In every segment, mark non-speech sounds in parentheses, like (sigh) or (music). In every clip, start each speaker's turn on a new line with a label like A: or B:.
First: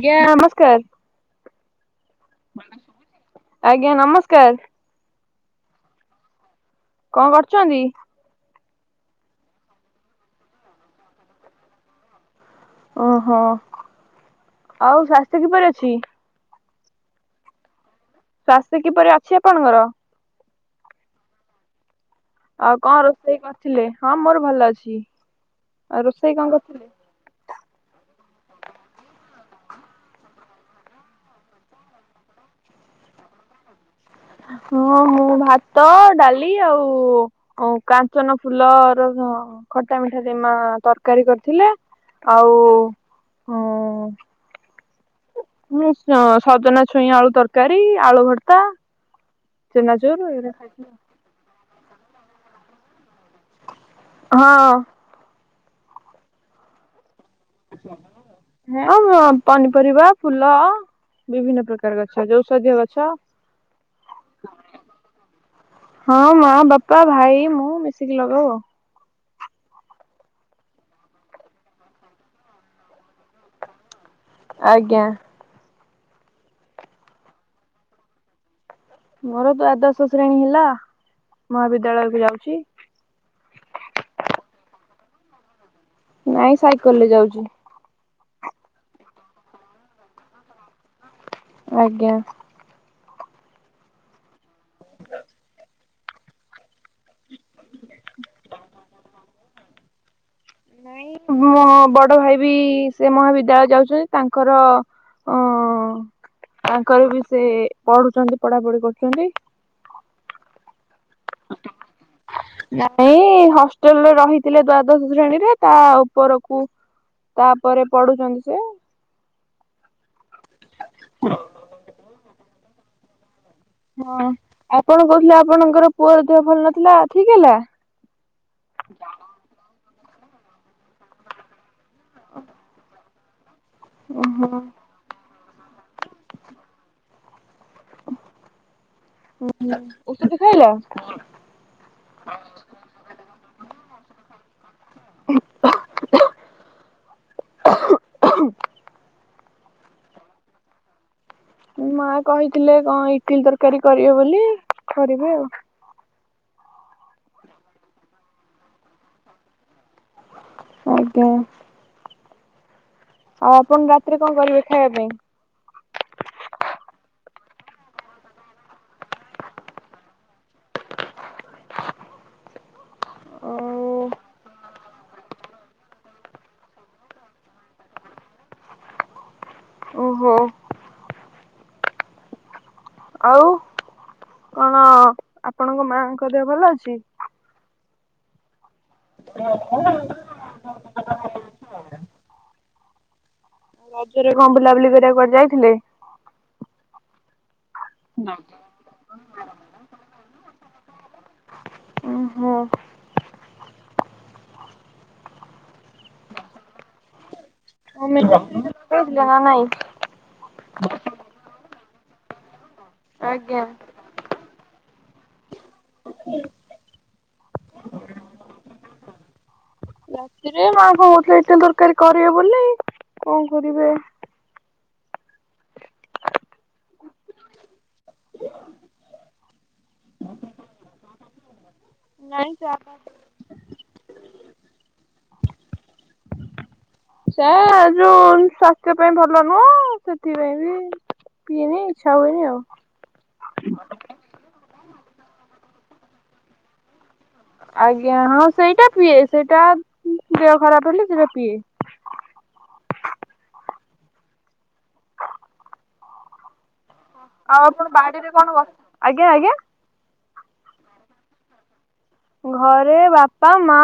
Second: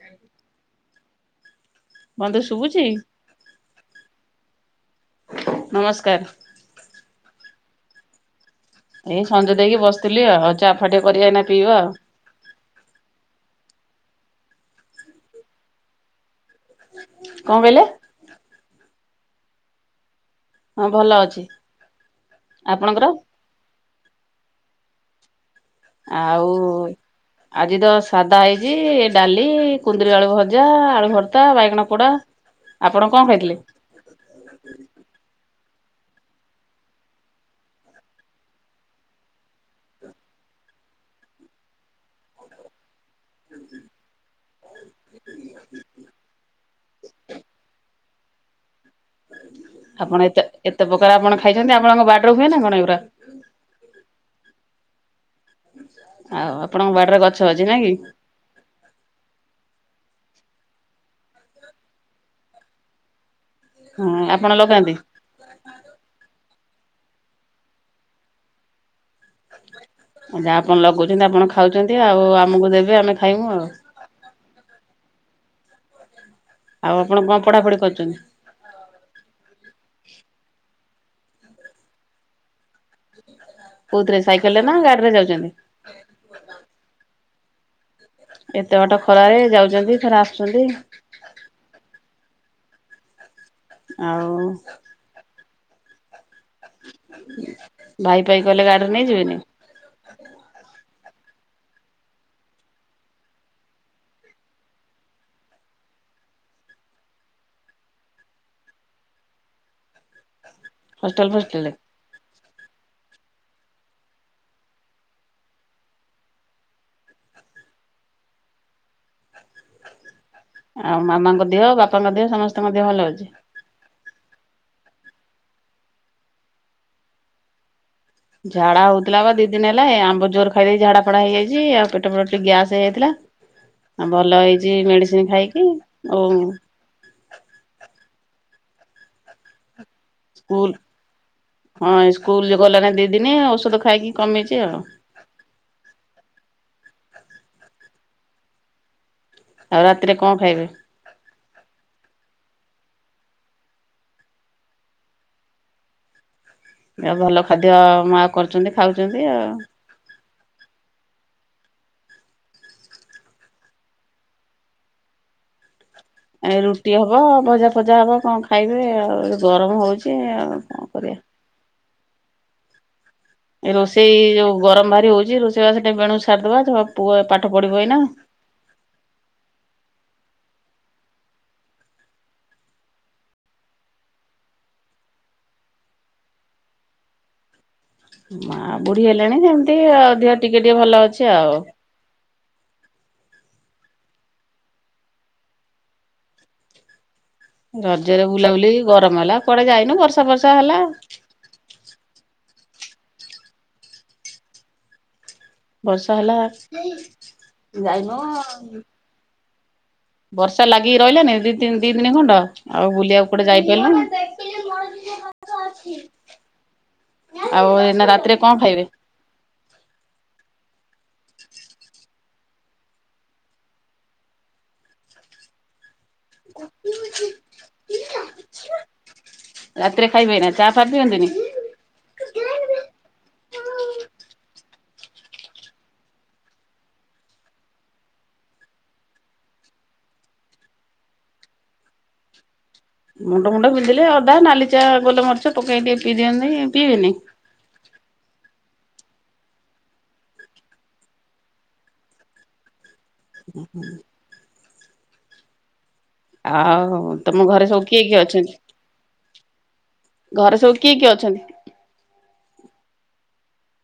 A: ଆଜ୍ଞା ନମସ୍କାର
B: ବନ୍ଧୁ ଶୁଭୁଛି
A: ଆଜ୍ଞା ନମସ୍କାର।
B: ନମସ୍କାର
A: କଣ କରୁଛନ୍ତି?
B: ଏଇ ସଞ୍ଜ ଦେଇକି ବସିଥିଲି ଆଉ ଆଉ ଚା ଫା ଟିକେ କରିବା ଏଇନା ପିଇବା ଆଉ।
A: ଓହୋ ଆଉ ସ୍ୱାସ୍ଥ୍ୟ କିପରି ଅଛି।
B: କଣ କହିଲେ?
A: ସ୍ୱାସ୍ଥ୍ୟ କିପରି ଅଛି ଆପଣଙ୍କର?
B: ହଁ ଭଲ ଅଛି।
A: ଆଉ କଣ
B: ଆପଣଙ୍କର
A: ରୋଷେଇ କରିଥିଲେ? ହଁ ମୋର ଭଲ ଅଛି। ରୋଷେଇ କଣ
B: ଆଉ
A: କରିଥିଲେ?
B: ଆଜି ତ ସାଧା ହେଇଛି ଡାଲି କୁନ୍ଦୁରି ଆଳୁ ଭଜା ଆଳୁ ଭର୍ତା ବାଇଗଣ ପୋଡା। ଆପଣ କଣ ଖା ଇଥିଲେ?
A: ହଁ ହଁ ଭାତ ଡାଲି ଆଉ ଓ କାଞ୍ଚନ ଫୁଲର ଖଟା ମିଠା ଦମା ତରକାରୀ କରିଥିଲେ ଆଉ ହୁଁ
B: (unintelligible)
A: ଇଏ ସ ସଜନା ଛୁଇଁ ଆଳୁ ତରକାରୀ ଆଳୁ ଭରତା
B: ଆପଣ ଏତେ ଏତେ ପ୍ରକାର ଆପଣ ଖାଇଛନ୍ତି ଆପଣଙ୍କ ବାଡିରେ ହୁଏ ନା କଣ ଏ ପୁରା?
A: ହଁ
B: ଆଉ ଆପଣଙ୍କ ବାଡରେ ଗଛ ଅଛି ନ କି?
A: ହ ବ ପନିପରିବା ଫୁଲ ବିଭିନ୍ନ ପ୍ରକାର ଗଛ ଯୋଷଧୀୟ ଗଛ
B: ହଁ ଆପଣ ଲଗାନ୍ତି।
A: ହଁ ମା ବାପା ଭାଇ ମୁଁ ମିଶିକି ଲଗଉ ଆଉ
B: ଆ ଯାହା ଆପଣ ଲଗାଉଛନ୍ତି ଆପଣ ଖାଉଛନ୍ତି ଆଉ ଆମକୁ ଦେବେ ଆମେ ଖାଇମୁ ଆଉ
A: ଆଜ୍ଞା
B: ଆଉ ଆପଣ କଣ ପଢାପଢି କରୁଛନ୍ତି?
A: ମୋର ଦ୍ୱାଦଶ ଶ୍ରେଣୀ ହେଲା ମହାବିଦ୍ୟାଳୟ କୁ ଯାଉଛି।
B: କଉଥିରେ ସାଇକେଲରେ ନା ଗାଡିରେ ଯାଉଛନ୍ତି?
A: ନାଇଁ ସାଇକେଲରେ ଯାଉଛି
B: ଏତେ ବାଟ ଖରାରେ ଯାଉଛନ୍ତି ଥରେ ଆସୁଛନ୍ତି।
A: ଆଜ୍ଞା
B: ଆଉ ଭାଇ ପାଇ କଲେ ଗାଡିରେ ନେଇଯିବିନି
A: ନାଇଁ ମୋ ବଡ ଭାଇ ବି ସେ ମହାବିଦ୍ୟାଳୟ ଯାଉଛନ୍ତି ତାଙ୍କର ଅ
B: (inaudible)
A: ତାଙ୍କର ବି ସେ ପଢୁଛନ୍ତି ପଢାପଢି କରୁଛନ୍ତି।
B: ହଷ୍ଟେଲ ଫଷ୍ଟେଲ
A: ନାଇଁ ହଷ୍ଟେଲରେ ରହିଥିଲେ ଦ୍ଵାଦଶ ଶ୍ରେଣୀରେ ତା ଉପରକୁ ତାପରେ ପଢୁଛନ୍ତି ସେ
B: ଆଉ ମାମାଙ୍କ ଦିହ ବାପାଙ୍କ ଦିହ ସମସ୍ତଙ୍କ ଦିହ ଭଲ ଅଛି।
A: ହଁ ଆପଣ କହୁଥିଲେ ଆପଣଙ୍କର ପୁଅର ଦେହ ଭଲ ନଥିଲା ଠିକ ହେଲା।
B: ଝାଡା ହଉଥିଲା ବା ଦି ଦିନ ହେଲା ଏ ଆମ୍ବ ଜୋର ଖାଇଦେଇ ଝାଡା ଫଡା ହେଇଯାଇଛି ଆଉ ପେଟ ପଟ ଟିକେ ଗ୍ୟାସ ହେଇଯାଇଥିଲା ଆଉ ଭଲ
A: ଓହୋ।
B: ହେଇଚି ମେଡିସିନ ଖାଇକି ଆଉ
A: ହୁଁ। ଔଷଧ ଖାଇଲା?
B: ସ୍କୁଲ ହଁ ସ୍କୁଲ ଯ ଗଲାଣି ଦି ଦିନ ଔଷଧ ଖାଇକି କମେଇଚି ଆଉ।
A: (unintelligible)
B: ଆଉ ରାତିରେ କଣ ଖାଇବେ?
A: ମା କହିଥିଲେ କଣ ଇଟିଲି ତରକାରୀ କରିବେ ବୋଲି କରିବେ ଆଉ।
B: ଭଲ ଖାଦ୍ୟ ମା କରୁଚନ୍ତି ଖାଉଚନ୍ତି ଆଉ।
A: ଆଜ୍ଞା। ଆଉ ଆପଣ ରାତିରେ କଣ କରିବେ ଖାଇବା ପାଇଁ?
B: ଏ ରୁଟି ହବ ଭଜା ଫଜା ହବ କଣ ଖାଇବେ ଆଉ ଏ ଗରମ ହୋଉଚି ଆଉ। ତାପରେ ଏ ରୋଷେଇ ଯୋଉ ଗରମ ଭାରି ହୋଉଚି ରୋଷେଇ ବାସ ସେଠି ବେଣୁ ସାରିଦବା ପାଠ ପଢିବ ଏଇନା
A: ଓହୋ। ଆଉ ହଁ। ଆପଣଙ୍କ ମାଙ୍କ ଦେହ ଭଲ ଅଛି?
B: ମା ବୁଢୀ ହେଲାଣି ସେମିତି ଆଉ ଦେହ ଟିକେ ଟିକେ ଭଲ ଅଛି ଆଉ।
A: ରଜରେ କଣ ବୁଲାବୁଲି କରିବାକୁ ଯାଇଥିଲେ?
B: ରଜରେ ବୁଲାବୁଲି ଗରମ ହେଲା କଆଡେ ଯାଇନୁ, ବର୍ଷା ବର୍ଷା ହେଲା
A: ଓହୋ
B: ବର୍ଷା ହେଲା
A: ଆମେ (unintelligible)
B: ବର୍ଷା ଲାଗିକି ରହିଲାନି ଦି ଦି ଦିନ ଖଣ୍ଡ ଆଉ ବୁଲିବାକୁ କୋଟେ
A: ଆଜ୍ଞା।
B: ଯାଇପାରିଲ ନା (unintelligible)
A: ହୁଁ।
B: ଆଉ ଏ ରାତିରେ କଣ ଖାଇବେ?
A: ରାତିରେ ମା କଣ କହୁଥିଲେ ଇଟିଲି ତରକାରୀ କରିବେ ବୋଲି କଣ କରିବେ?
B: ଗୋପି ହଉଛି ରାତିରେ ଖାଇବେନା ଚା ଫା ଖାଇବେନି କି?
A: ନାଇଁ ଚା? ସେ ଯୋଉ ସ୍ଵାସ୍ଥ୍ୟ ପାଇଁ ଭଲ ନୁହଁ ସେଥିପାଇଁ ବି ପିଏନି ଇଚ୍ଛା ହୁଏନି ଆଉ।
B: ମୁଣ୍ଡ ମୁଣ୍ଡ ପିନ୍ଧିଲେ ଅଦା ନାଲିଚା ଗୋଲମରିଚ ପକେଇ ଟେ ପିଇ ଦିଅନ୍ତି ପିଇନି।
A: ଆଜ୍ଞା ହଁ ସେଇଟା ପିଏ ସେଇଟା ଦେହ ଖରାପ ହେଲେ ସେଇଟା ପିଏ।
B: ହୁଁ ହୁଁ। ଆଉ ତମ
A: ଆଉ
B: ଘରେ ସବୁ
A: ଆପଣ
B: କିଏ କିଏ
A: ବାଡିରେ କଣ
B: ଅଛନ୍ତି?
A: ଗ ଆଜ୍ଞା ଆଜ୍ଞା
B: ଘରେ ସବୁ କିଏ କିଏ ଅଛନ୍ତି?
A: ଘରେ ବାପା ମା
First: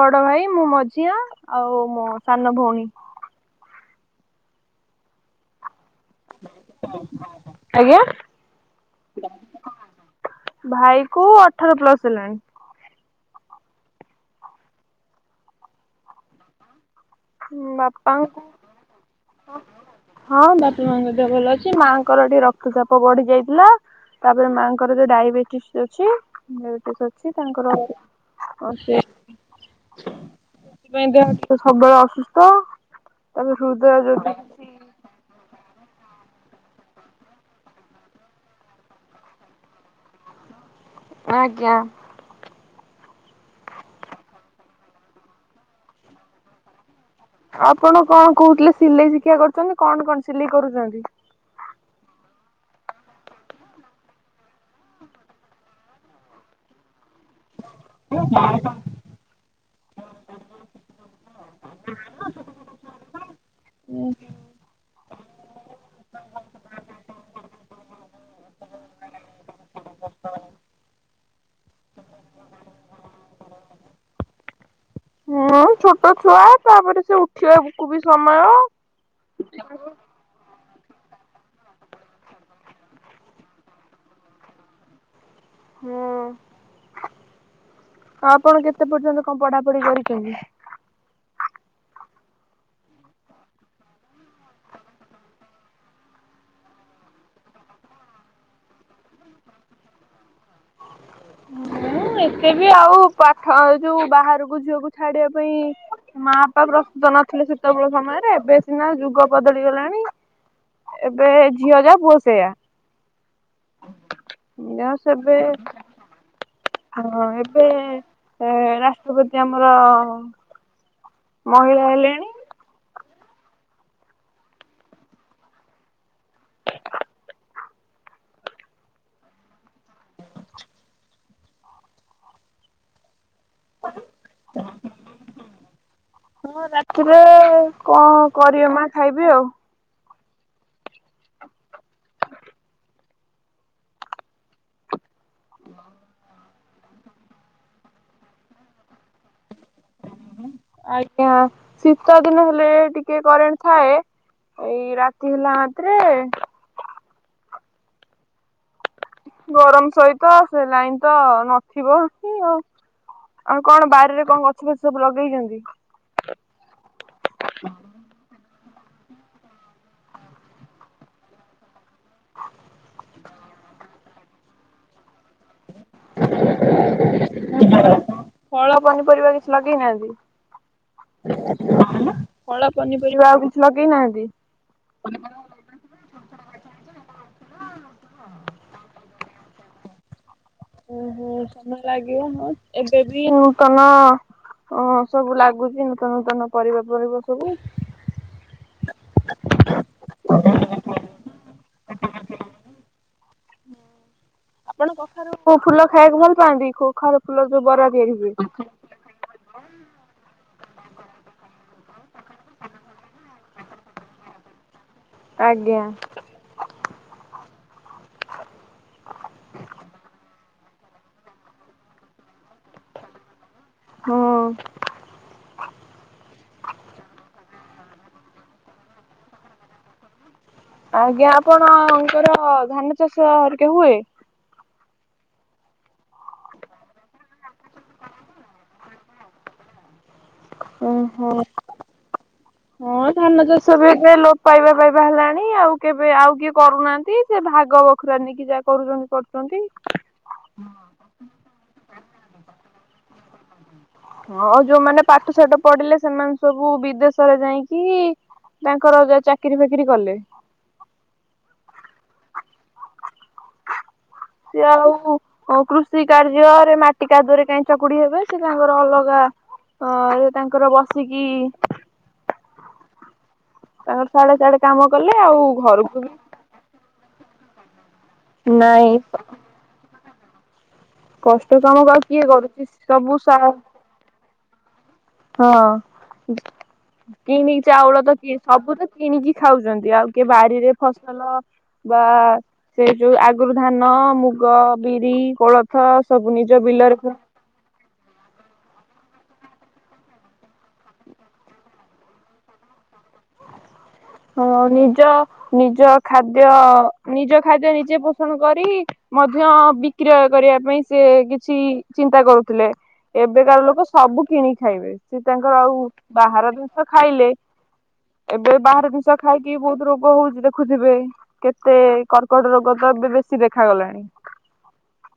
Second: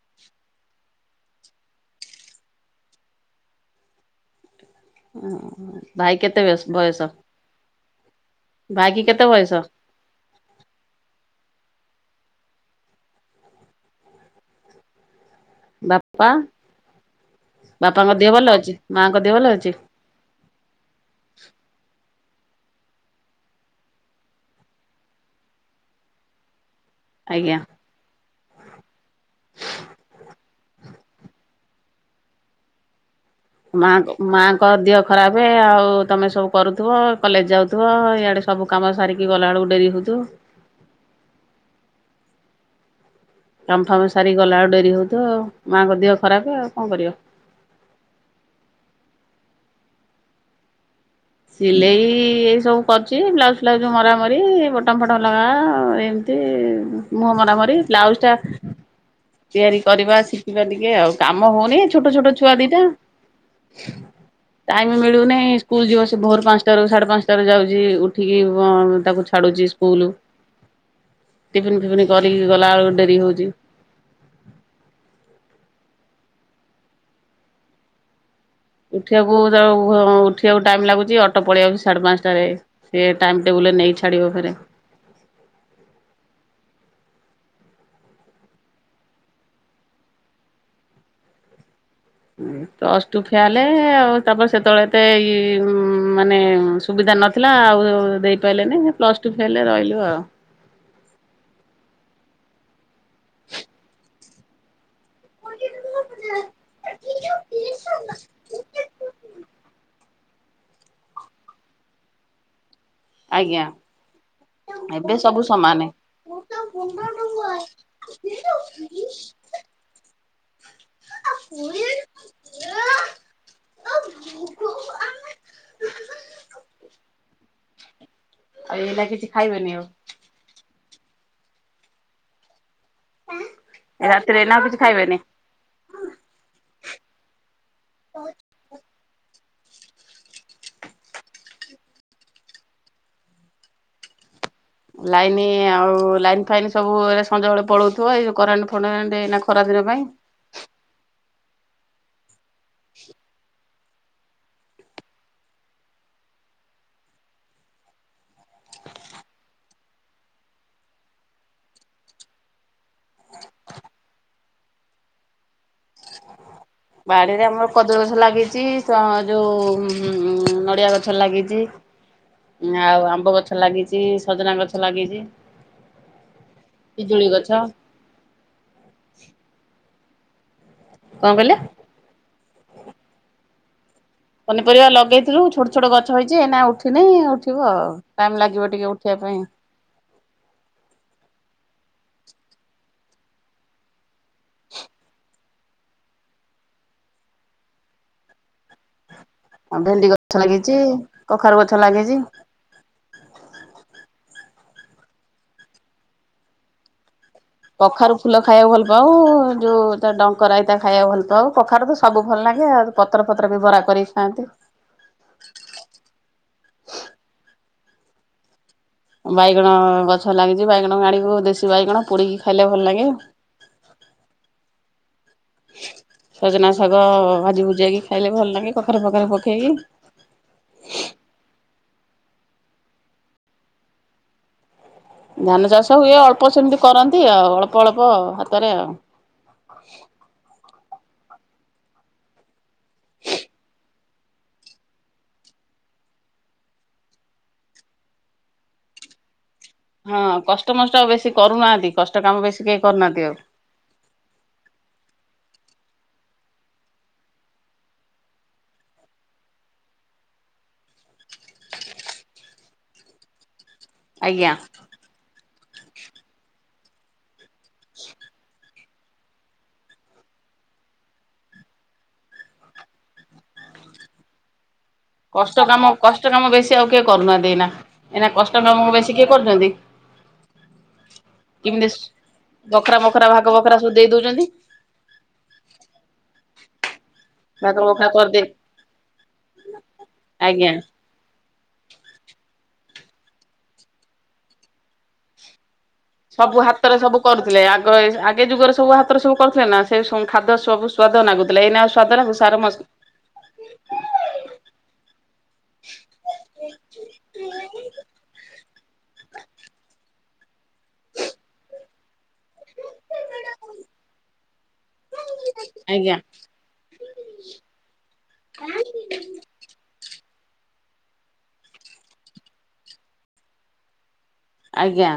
A: ବଡ ଭାଇ ମୁଁ ମଝିଆ ଆଉ ମୋ ସାନ ଭଉଣୀ।
B: ଓ ଭାଇ କେତେ ବୟସ
A: ଆଜ୍ଞା
B: ଭାଇ କି କେତେ ବୟସ?
A: ଭାଇ କୁ ଅଠର ପ୍ଲସ ହେଲାଣି।
B: ବାପା
A: ହେଲାଣି
B: ବାପାଙ୍କ ଦେହ
A: ବାପାଙ୍କୁ
B: ଭଲ ଅଛି ମାଙ୍କ ଦେହେ ଭଲ ଅଛି?
A: ହଁ ବାପା ମାଙ୍କ ମଧ୍ୟ ଭଲ ଅଛି ମାଆଙ୍କର ଟିକେ ରକ୍ତଚାପ ବଢି ଯାଇଥିଲା। ତାପରେ ମାଆଙ୍କର ଯୋଉ ଡାଇବେଟିସ୍ ଅଛିଡବେସ୍ ଅଛି (unintelligible)
B: ଆଜ୍ଞା।
A: ତାଙ୍କର ଅ ସେ ପାଇଁ ଦେ ସବୁବେଳେ ଅସୁସ୍ଥ। ତାପରେ ହୃଦୟ
B: ମା
A: ଯୋଉ
B: ମା ଦେହ ଖରାପେ ଆଉ ତୁମେ ସବୁ କରୁଥିବ କଲେଜ ଯାଉଥିବ ଇଆଡ଼େ ସବୁ କାମ ସାରିକି ଗଲାବେଳକୁ ଡେରି ହେଉୁଥିବ।
A: ଆଜ୍ଞା।
B: କାମ ଫାମ ସାରିକି ଗଲା ଆଉ ଡରି ହୋଉଥିବ ମାଙ୍କ ଦେହ ଖରାପ ଆଉ କଣ କରିବ?
A: ଆପଣ କଣ କହୁଥିଲେ ସିଲେଇ ଶିକ୍ଷା କରୁଚନ୍ତି କଣ କଣ ସିଲେଇ କରୁଚନ୍ତି?
B: ସିଲେଇ ଏଇ ସବୁ କରିୁଛି ବ୍ଲାଉଜ ଫ୍ଲାଉଜ ମର ମରି ବଟମ ଫଟମ ଲଗା ଏ ମୁହଁ ମରା ମରି ବ୍ଲାଉଜ ଟା ତିଆରି କରିବା ଶିଖିବା ଟିକେ ଆଉ କାମ ହଉନି ଛୋଟ ଛୋଟ ଛୁଆ ଦିଟା ଟାଇମ ମିଳୁନାହିଁ ସ୍କୁଲ ଯିବ ଭୋର ପାଞ୍ଚଟାରୁ ସାଢେ ପାଞ୍ଚଟାରୁ ଯାଉଛି ଉଠିକି ତାକୁ ଛାଡୁଛି ସ୍କୁଲ। ଟିଫିିନ ଫିଫନ୍ କରିକି ଗଲାବେଳକୁ ଡେରି ହଉଛି।
A: ହୁଁ ଛୋଟ ଛୁଆ ତାପରେ ସେ ଉଠିବାକୁ ବି ସମୟ।
B: ଉଠିବାକୁ ତା ଉଠ କୁ ଟାଇମ୍ ଲାଗୁଛି ଅଟୋ ପଳେଇଆଉଛି ସାଢ଼େ ପାଞ୍ଚଟାରେ ସିଏ ଟାଇମ୍ ଟେବୁଲରେ ନେଇ ଛଡ଼ିବ ଫେରେ।
A: ହୁଁ ଆ ଆପଣ କେତେ ପର୍ଯ୍ୟନ୍ତ କଣ ପଢାପଢି କରିଛନ୍ତି?
B: ପ୍ଲସ ଟୁ ଫେଲ ଆଉ ତାପରେ ସେତେବେଳେ ତ ଏଇ ମାନେ ମ ସୁବିଧା ନଥିଲା ଆଉ ଦେଇପାରିଲେନି ପ୍ଲସ୍ ଟୁ ଫେଲ୍ ରହିଲୁ ଆଉ।
A: ଏତେ ବି ଆଉ ପାଠ ଯୋଉ ବାହାରକୁ ଝିଅକୁ ଛାଡିବା ପାଇଁ ମାପା ପ୍ରସ୍ତୁତ ନଥିଲେ ଶୀତ ବଳ ସମୟରେ ଏବେ ସିନା ଯୁଗ ବଦଳି ଗଲାଣି। ଏବେ ଝିଅ ଯା ପୁଅ ସେୟା।
B: ଆଜ୍ଞା
A: ନିରାସ ଏବେ
B: ସବୁ ସମାନେ
A: ହଁ ଏବେ ରାଷ୍ଟ୍ରପତି ଆମର ମହିଳା ହେଲେଣି।
B: ଏ ଏ। ଆଉ ଏଇଲା କିଛି ଖାଇବନି ଆଉ। ରାତିରେ ନାଉ କିଛି ଖାଇବେନି।
A: ହଁ ରାତିରେ କଣ କରିବେ ମା ଖାଇବି ଆଉ।
B: ଲାଇନ ଆଉ ଲାଇନ୍ ଫାଇନ ସବୁରେ ସଞ୍ଜବେଳେଳାଉଥିବ ଏଇ କରେଣ୍ଟ ଫଟରେଣ୍ଟ ଏଇନା ଖରାଦିନ ପାଇଁ।
A: ଆଜ୍ଞା ଶୀତ ଦିନ ହେଲେ ଟିକେ କରେଣ୍ଟ ଥାଏ। ଏଇ ରାତି ହେଲା ମାତ୍ରେ। ଗରମ ସହିତ ସେ ଲାଇନ ତ ନଥିବ ଆଉ। ଆଉ କଣ ବାରିରେ କଣ ଗଛ ଫଛ ସବୁ ଲଗେଇଛନ୍ତି।
B: ବାଡିରେ ଆମର କଦଳି ଗଛ ଲାଗିଛି ଯୋଉ ନଡିଆ ଗଛ ଲାଗିଛି। ଆଉ ଆମ୍ବ ଗଛ ଲାଗିଛି ସଜନା ଗଛ ଲାଗିଛି। ପିଜୁଳି ଗଛ।
A: ଫଳ ପନିପରିବା କିଛି
B: କଣ କହିଲେ?
A: ଲଗେଇନାହାନ୍ତି। ଫଳ ପନିପରିବା ଆଉ କିଛି ଲଗେଇ ନାହାନ୍ତି।
B: ପନିପରିବା ଲଗେଇଥିଲୁ ଛ ଛୋଟ ଗଛ ହେଇଛି ଏନା ଉଠିନି ଉଠିବ ଆଉ ଟାଇମ ଲାଗିବ ଟିକେ ଉଠିବା ପାଇଁ।
A: ଓହୋ ସମୟ ଲାଗିବ ହଁ ଏବେ ବି ନୂତନ ହଁ ସବୁ ଲାଗୁଛି ନୂତନ ନୂତନ ପରିବା ପରିବା ସବୁ
B: ଆଉ ଭେଣ୍ଡି ଗଛ ଲାଗିଛି କଖାରୁ ଗଛ ଲାଗିଛି।
A: ଆପଣ କଖାରୁ ଫୁଲ ଖାଇବାକୁ ଭଲ ପାଆନ୍ତି କଖାରୁ ଫୁଲ ଯୋଉ ବରା ତିଆରି ହୁଏ।
B: ବଉ ଯଉ ଡଙ୍କ ରାଇତା ଖାଇବା ଭଲ ପାଉ କଖାରୁ ତ ସବୁ ଭଲ ଲାଗେ ଆଉ ପତ୍ର ପତ୍ର ବି ବରା କରଥାନ୍ତି।
A: ଆଜ୍ଞା।
B: ବାଇଗଣ ଗଛ ଲାଗିଛି ବାଇଗଣକୁ ଆଣିକ ଦେଶୀ ବାଇଗଣ ପୋଡିକି ଖାଇଲେ ଭଲ ଲାଗେ।
A: ହଁ।
B: ସଜନା ଶାଗ ଭାଜି ଭୁଜିଇକି ଖାଇଲେ ଭଲ ଲାଗେ କଖାରୁ ପଖରେ ପକେଇକି।
A: ଆଜ୍ଞା ଆପଣଙ୍କର ଧାନ ଚାଷ ହେରିକା ହୁଏ।
B: ଧାନ ଚାଷ ହୁଏ ଅଳ୍ପ ସେମିତି କରନ୍ତି ଆଉ ଅଳ୍ପ ଅଳ୍ପ ହାତରେ ଆଉ।
A: ଓହୋ ହଁ ଧାନ ଚାଷ ବି କେବେ ଲୋପ ପାଇବା ପାଇଁ ବାହାରିଲାଣି ଆଉ କେବେ ଆଉ କିଏ କରୁନାହାନ୍ତି ସେ ଭାଗ ବଖୁରାନି କି ଯାହା କରୁଛନ୍ତି କରୁଛନ୍ତି।
B: ହଁ କଷ୍ଟମଷ୍ଟ ଆଉ ବେଶୀ କରୁନାହାଁନ୍ତି କଷ୍ଟ କାମ ବେଶୀ କେହି କରୁନାହାନ୍ତି ଆଉ।
A: ହଁ ଯୋଉମାନେ ପାଠ ସାଠ ପଢିଲେ ସେମାନେ ସବୁ ବିଦେଶରେ ଯାହିଁକି ତାଙ୍କର ଯା ଚାକିରି ଫାକିରି କଲେ।
B: ଆଜ୍ଞା।
A: ସିଏ ଆଉ ହ କୃଷି କାର୍ଯ୍ୟରେ ମାଟି କାଦୁଅରେ କାହିଁ ଚକୁଡି ହେବେ ସେ ତାଙ୍କର ଅଲଗା ଅ ତାଙ୍କର ବସିକି ତାଙ୍କର ସିଆଡେ ସିଆଡେ କାମ କଲେ ଆଉ
B: କଷ୍ଟ କାମ
A: ଘରକୁ ବି
B: କଷ୍ଟ କାମ ବେଶୀ ଆଉ କେହି କରୁନାହାନ୍ତି ଏଇନା, ଏଇନା କଷ୍ଟ କାମ
A: ନାଇଁ
B: ବେଶୀ କିଏ କରୁଛନ୍ତି?
A: କଷ୍ଟ କାମ
B: କେମିତି
A: ଆଉ କିଏ କରୁଛି
B: ବଖରା
A: ସବୁ
B: ମଖରା
A: ସା
B: ଭାଗ ବଖରା ସବୁ ଦେଇ ଦଉଛନ୍ତି।
A: ହଁ। କିଣିକି
B: ଭାଗ
A: ଚାଉଳ
B: ବଖରା
A: ତ କି
B: କରିଦେଇ
A: ସବୁ ତ କିଣିକି ଖାଉଛନ୍ତି ଆଉ କିଏ
B: ଆଜ୍ଞା।
A: ବାରିରେ ଫସ ହେଲୋ ବାଏ। ସେ ଯୋଉ ଆଗରୁ ଧାନ, ମୁଗ, ବିରି, କୋଳଥ ନିଜ
B: ସବୁ ହାତରେ
A: ବିଲରେ
B: ସବୁ କରୁଥିଲେ ଆଗ ଗ ଆଗେ ଯୁଗରେ ସବୁ ହାତରେ ସବୁ କରୁଥିଲେ ନା ସେ ସ ଖାଦ୍ୟ ସବୁ ସ୍ଵାଦ ଲାଗୁଥିଲା ଏଇନା ଆଉ ସ୍ଵାଦ ଲାଗୁ ସାର ମସ
A: ହଁ ନିଜ ନିଜ ଖାଦ୍ୟ ନିଜ ଖାଦ୍ୟ ନିଜେ ପୋଷଣ କରି ମଧ୍ୟ ବିକ୍ରୟ କରିବା ପାଇଁ ସେ କିଛି ଚିନ୍ତା କରୁଥିଲେ। ଏବେକାର ଲୋକ ସବୁ କିଣିି ଖାଇବେ, ସେ ତାଙ୍କର ଆଉ
B: ଆଜ୍ଞା
A: ବାହାର ଷ ଖାଇଲେ ଏବେ ବାହାର ଜିନିଷ ଖାଇକି ବହୁତ ରୋଗ ହଉଛି ଦେଖୁଥିବେ। କେତେ କର୍କଟ ରୋଗ ତ ଏବେ ବେଶୀ ଦେଖାାଗଲାଣି।
B: ଆଜ୍ଞା।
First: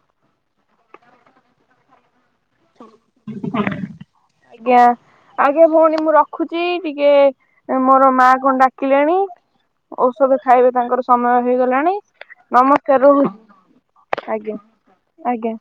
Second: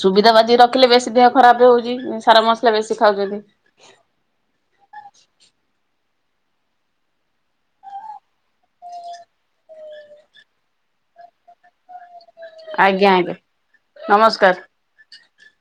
B: ସୁବିଧା ବାଦି ରଖିଲେ ବେଶୀ ଦେହ ଖରାପ ହଉଛି। ସାର ମସ୍
A: (unintelligible) ଆଜ୍ଞା। ଆଜ୍ଞା ଭଉଣୀ ମୁଁ ରଖୁଛି ଟିକେ ମୋର ମା କଣ ଡାକିଲେଣି। ଔଷଧ ଖାଇବେ ତାଙ୍କର ସମୟ ହେଇଗଲାଣି। ନମସ୍କାର
B: ଆଜ୍ଞା ଆଜ୍ଞା
A: ରହୁଛି ଆଜ୍ଞା
B: ନମସ୍କାର।
A: ଆଜ୍ଞା।